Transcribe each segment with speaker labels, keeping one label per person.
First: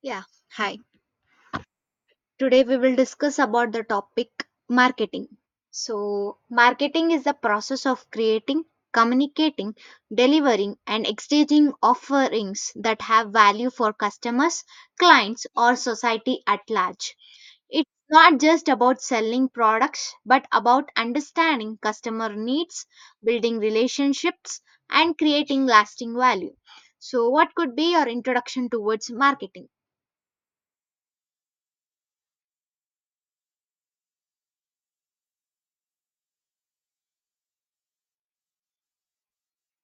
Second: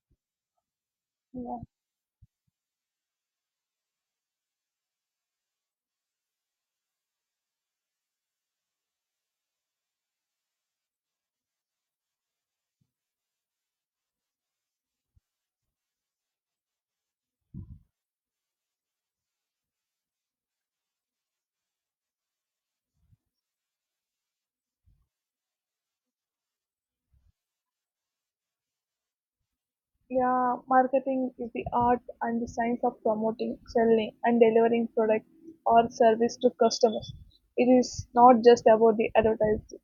Speaker 1: Yeah, hi.
Speaker 2: Yeah,
Speaker 1: Today we will discuss about the topic marketing. So, marketing is the process of creating, communicating, delivering, and exchanging offerings that have value for customers, clients, or society at large. It's not just about selling products, but about understanding customer needs, building relationships, and creating lasting value. So, what could be your introduction towards marketing?
Speaker 2: yeah, Marketing is the art and the science of promoting, selling, and delivering product or service to customers. It is not just about the advertising,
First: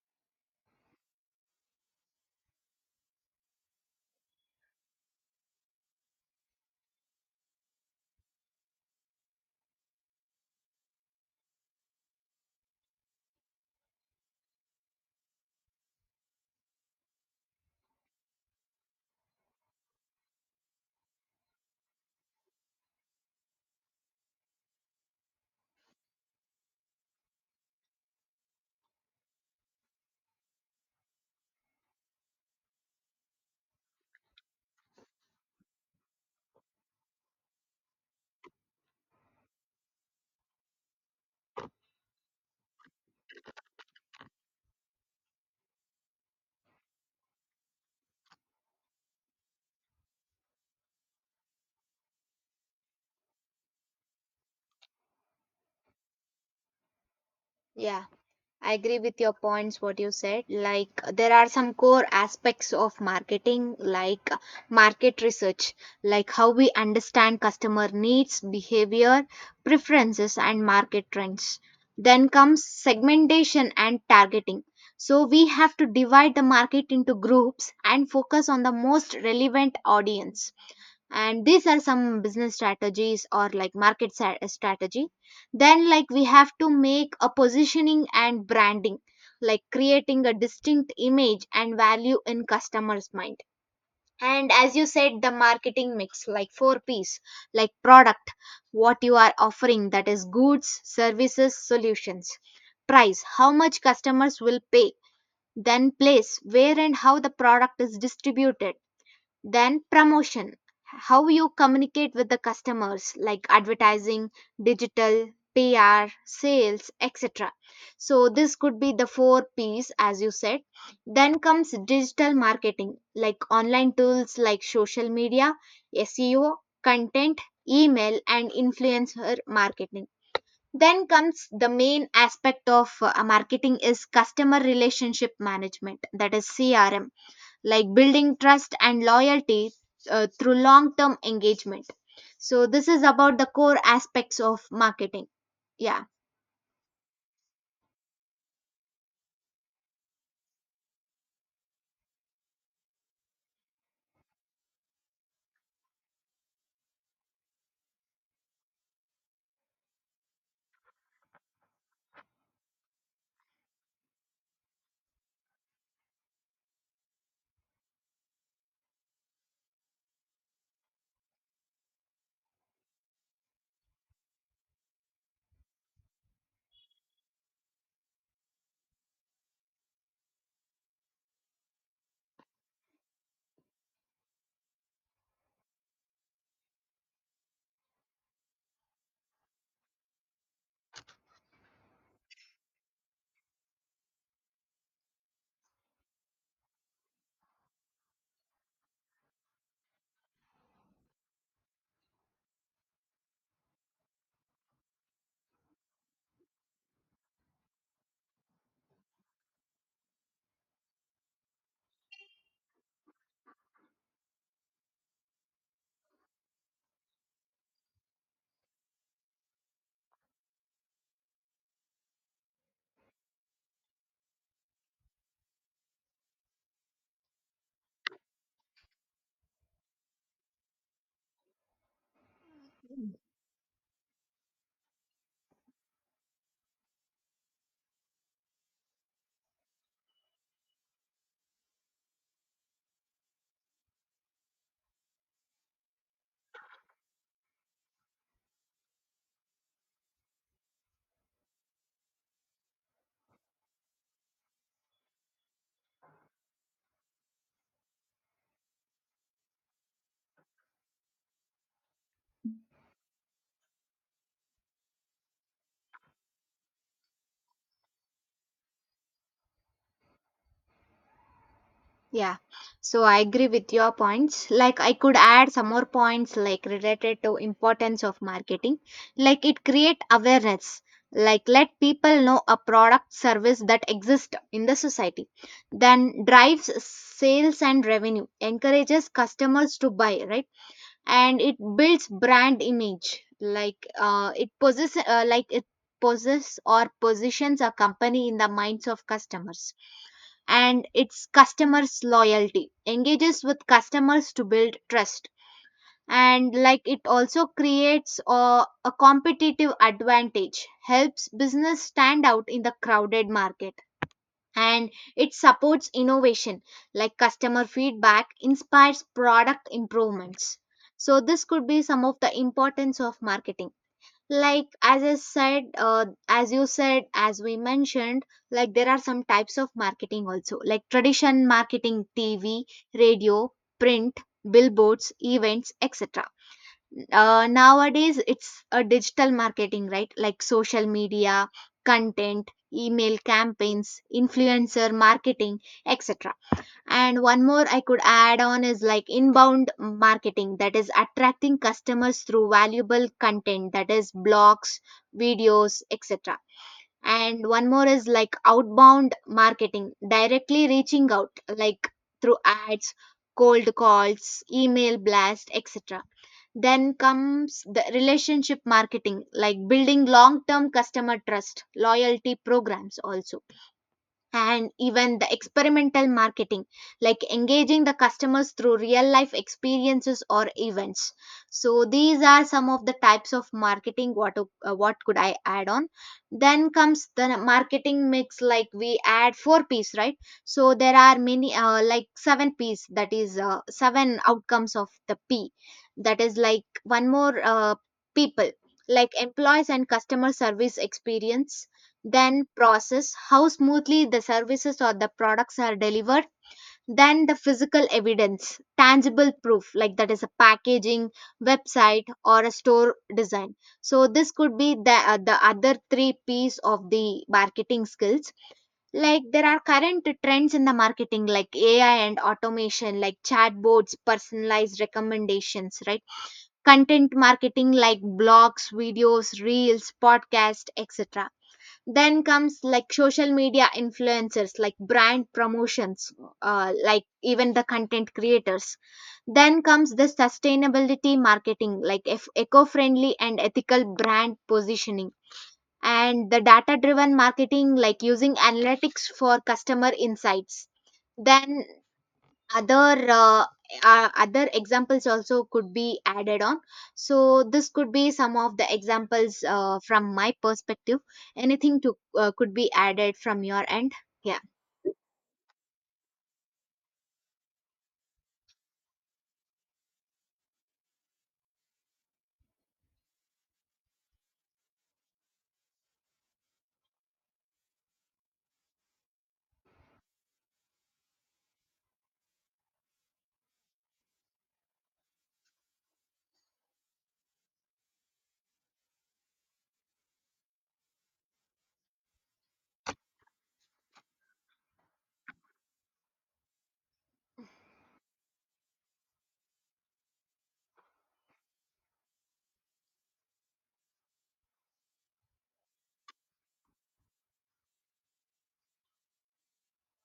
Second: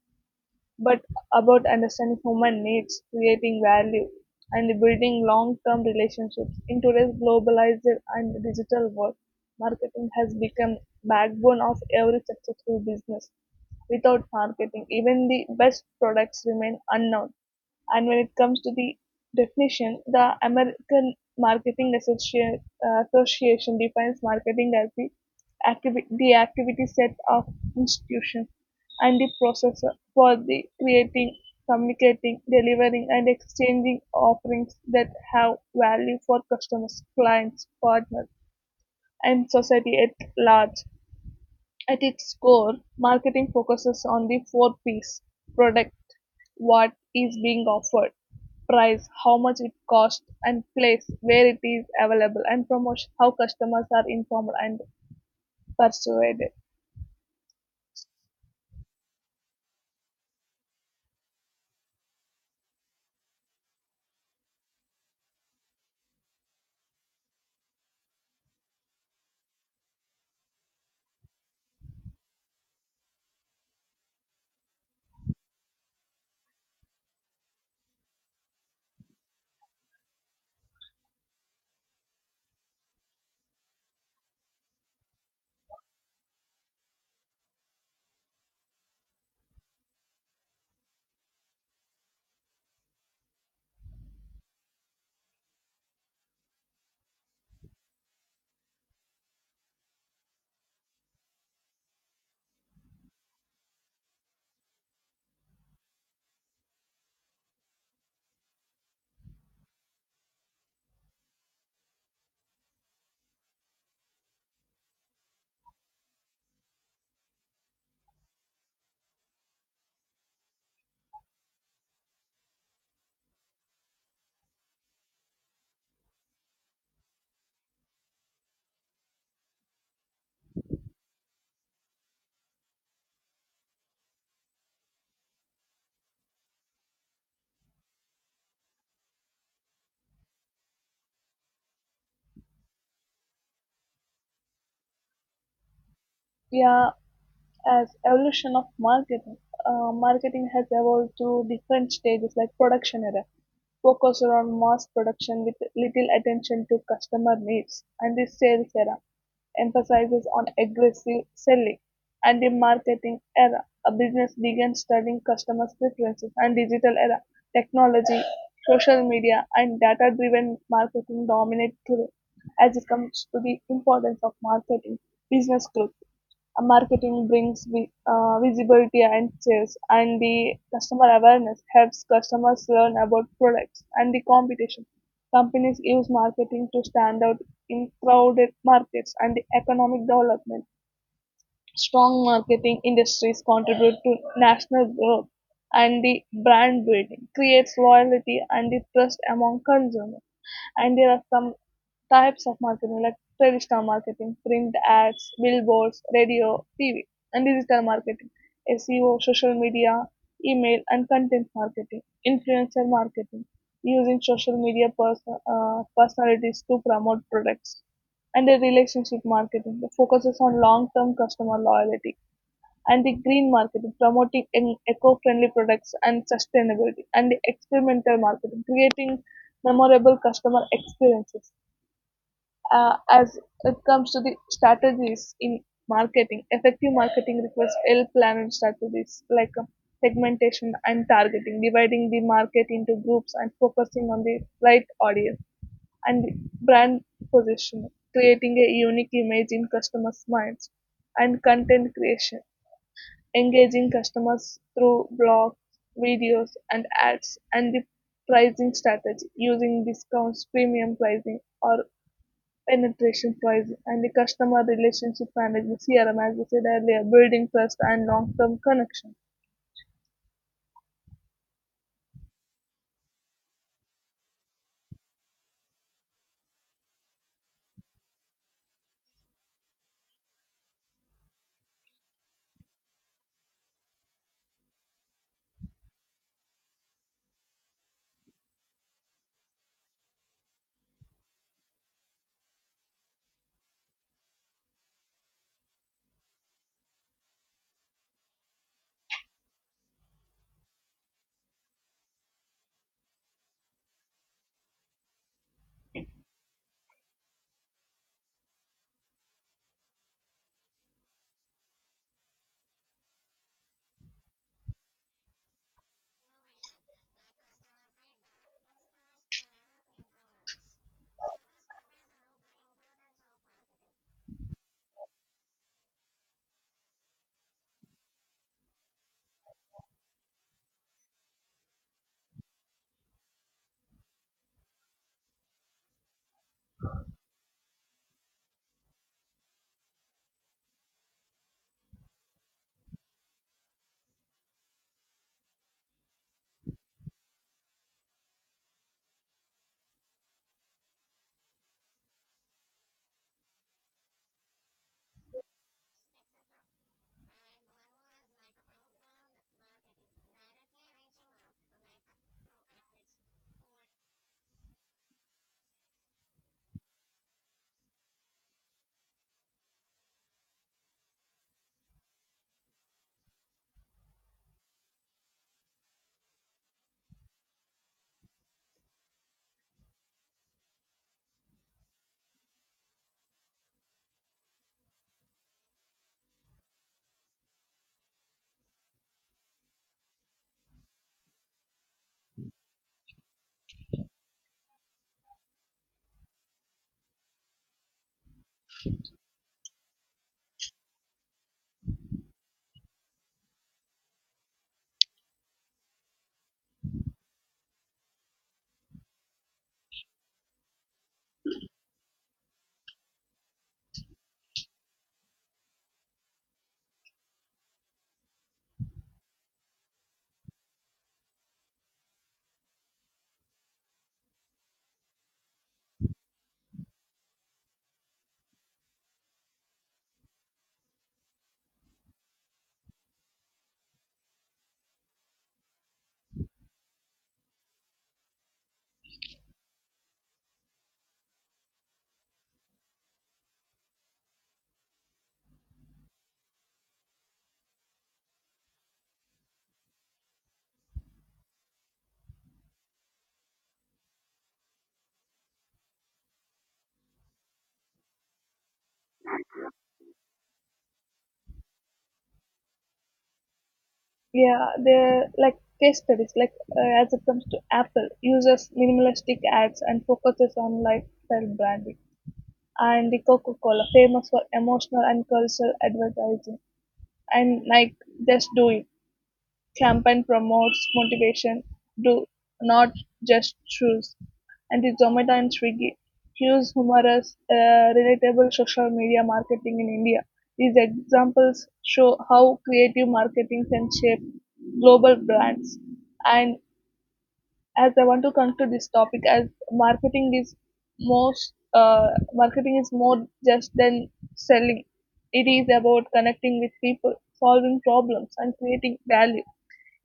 Speaker 2: but about understanding human needs, creating value, and building long-term relationships. In today's globalized and digital world, marketing has become backbone of every successful business. Without marketing, even the best products remain unknown. And when it comes to the definition, the American Association defines marketing as the, the activity set of institutions and the process for the creating, communicating, delivering, and exchanging offerings that have value for customers, clients, partners, and society at large. At its core, marketing focuses on the four P's product, what is being offered, price, how much it costs, and place where it is available, and promotion, how customers are informed and persuaded.
Speaker 1: Yeah, I agree with your points, what you said. Like, there are some core aspects of marketing, like market research, like how we understand customer needs, behavior, preferences, and market trends. Then comes segmentation and targeting. So, we have to divide the market into groups and focus on the most relevant audience, and these are some business strategies or like market strategy. Then, like, we have to make a positioning and branding, like creating a distinct image and value in customers mind. And as you said, the marketing mix like four P's, like product, what you are offering, that is goods, services, solutions; price, how much customers will pay; then place, where and how the product is distributed; then promotion, how you communicate with the customers like advertising, digital, PR, sales, etc. So this could be the four P's as you said. Then comes digital marketing like online tools like social media, SEO, content, email and influencer marketing. Then comes the main aspect of marketing is customer relationship management, that is CRM, like building trust and loyalty through long term engagement. So, this is about the core aspects of marketing. Yeah,
Speaker 2: Yeah, as evolution of marketing, marketing has evolved to different stages like production era, focus around mass production with little attention to customer needs, and the sales era emphasizes on aggressive selling and the marketing era. A business began studying customers' preferences and digital era. Technology, social media, and data driven marketing dominate today. As it comes to the importance of marketing, business growth, marketing brings visibility and sales, and the customer awareness helps customers learn about products, and the competition companies use marketing to stand out in crowded markets, and the economic development strong marketing industries contribute to national growth, and the brand building creates loyalty and the trust among consumers. And there are some types of marketing like traditional marketing, print ads, billboards, radio, TV, and digital marketing, SEO, social media, email, and content marketing, influencer marketing, using social personalities to promote products, and the relationship marketing that focuses on long term customer loyalty, and the green marketing, promoting eco-friendly products and sustainability, and the experimental marketing, creating memorable customer experiences. As it comes to the strategies in marketing, effective marketing requires well-planned strategies like segmentation and targeting, dividing the market into groups and focusing on the right audience, and brand positioning, creating a unique image in customers' minds, and content creation engaging customers through blogs, videos, and ads, and the pricing strategy using discounts, premium pricing, or penetration pricing, and the customer relationship management CRM, as we said earlier, building trust and long term connection.
Speaker 1: yeah. So, I agree with your points. Like, I could add some more points like related to importance of marketing. Like, it create awareness. Like, let people know a product service that exists in the society. Then drives sales and revenue, encourages customers to buy, right? And it builds brand image, like it possess like it possess or positions a company in the minds of customers. And its customers loyalty engages with customers to build trust. And like it also creates a competitive advantage, helps business stand out in the crowded market. And it supports innovation, like customer feedback inspires product improvements. So this could be some of the importance of marketing. Like, as I said, as you said, as we mentioned, like there are some types of marketing also, like tradition marketing, TV, radio, print, billboards, events, etc. Nowadays it's a digital marketing, right? Like social media, content, email campaigns, influencer marketing, etc. And one more I could add on is like inbound marketing, that is attracting customers through valuable content, that is blogs, videos, etc. And one more is like outbound marketing, directly reaching out, like through ads, cold calls, email blast, etc. Then comes the relationship marketing, like building long term customer trust, loyalty programs also. And even the experimental marketing, like engaging the customers through real life experiences or events. So these are some of the types of marketing, what could I add on. Then comes the marketing mix, like we add four piece, right? So there are many, like seven piece, that is seven outcomes of the P. That is like one more, people, like employees and customer service experience. Then process, how smoothly the services or the products are delivered. Then the physical evidence, tangible proof, like that is a packaging, website, or a store design. So this could be the other three piece of the marketing skills. Like there are current trends in the marketing, like AI and automation, like chatbots, personalized recommendations, right? Content marketing like blogs, videos, reels, podcast, etc. Then comes like social media influencers, like brand promotions, like even the content creators. Then comes the sustainability marketing, like eco-friendly and ethical brand positioning. And the data driven marketing, like using analytics for customer insights. Then other other examples also could be added on. So this could be some of the examples from my perspective. Anything to could be added from your end? Yeah.
Speaker 2: Yeah, they're like case studies. As it comes to Apple, uses minimalistic ads and focuses on lifestyle branding. And the Coca Cola, famous for emotional and cultural advertising. And Nike, just do it. Campaign promotes motivation, "Do not just choose," and is Zomato and Swiggy. Hugh's humorous, relatable social media marketing in India. These examples show how creative marketing can shape global brands. And as I want to conclude this topic, as marketing is most uh, marketing is more just than selling. It is about connecting with people, solving problems, and creating value.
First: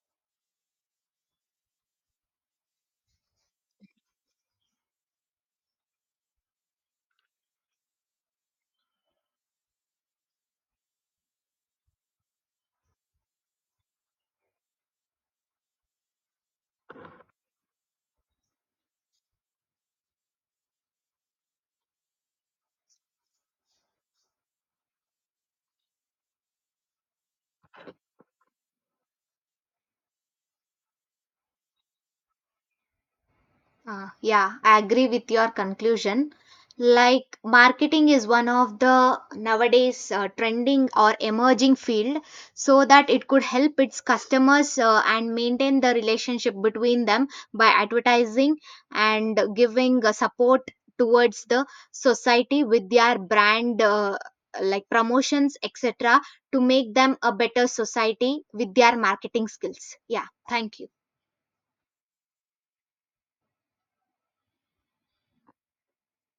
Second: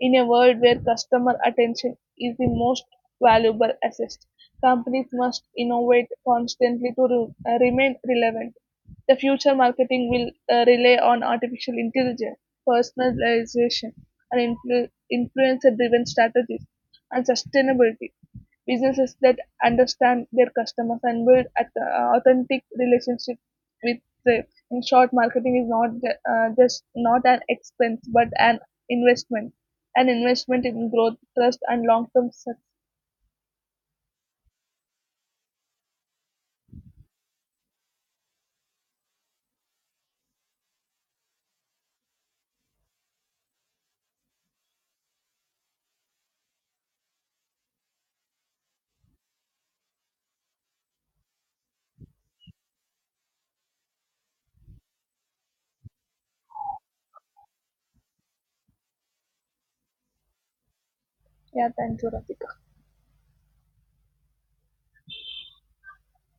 Speaker 2: In a world where customer attention is the most valuable asset, companies must innovate constantly to remain relevant. The future marketing will rely on artificial intelligence, personalization, and influencer-driven strategies, and sustainability. Businesses that understand their customers and build authentic relationships with them. In short, marketing is not ju- just not an expense but an investment. An investment in growth, trust and long-term success.
Speaker 1: Yeah, I agree with your conclusion. Like marketing is one of the nowadays trending or emerging field, so that it could help its customers and maintain the relationship between them by advertising and giving support towards the society with their brand, like promotions, etc., to make them a better society with their marketing skills. Yeah, thank you.
Speaker 2: Yeah, thank you, Radhika.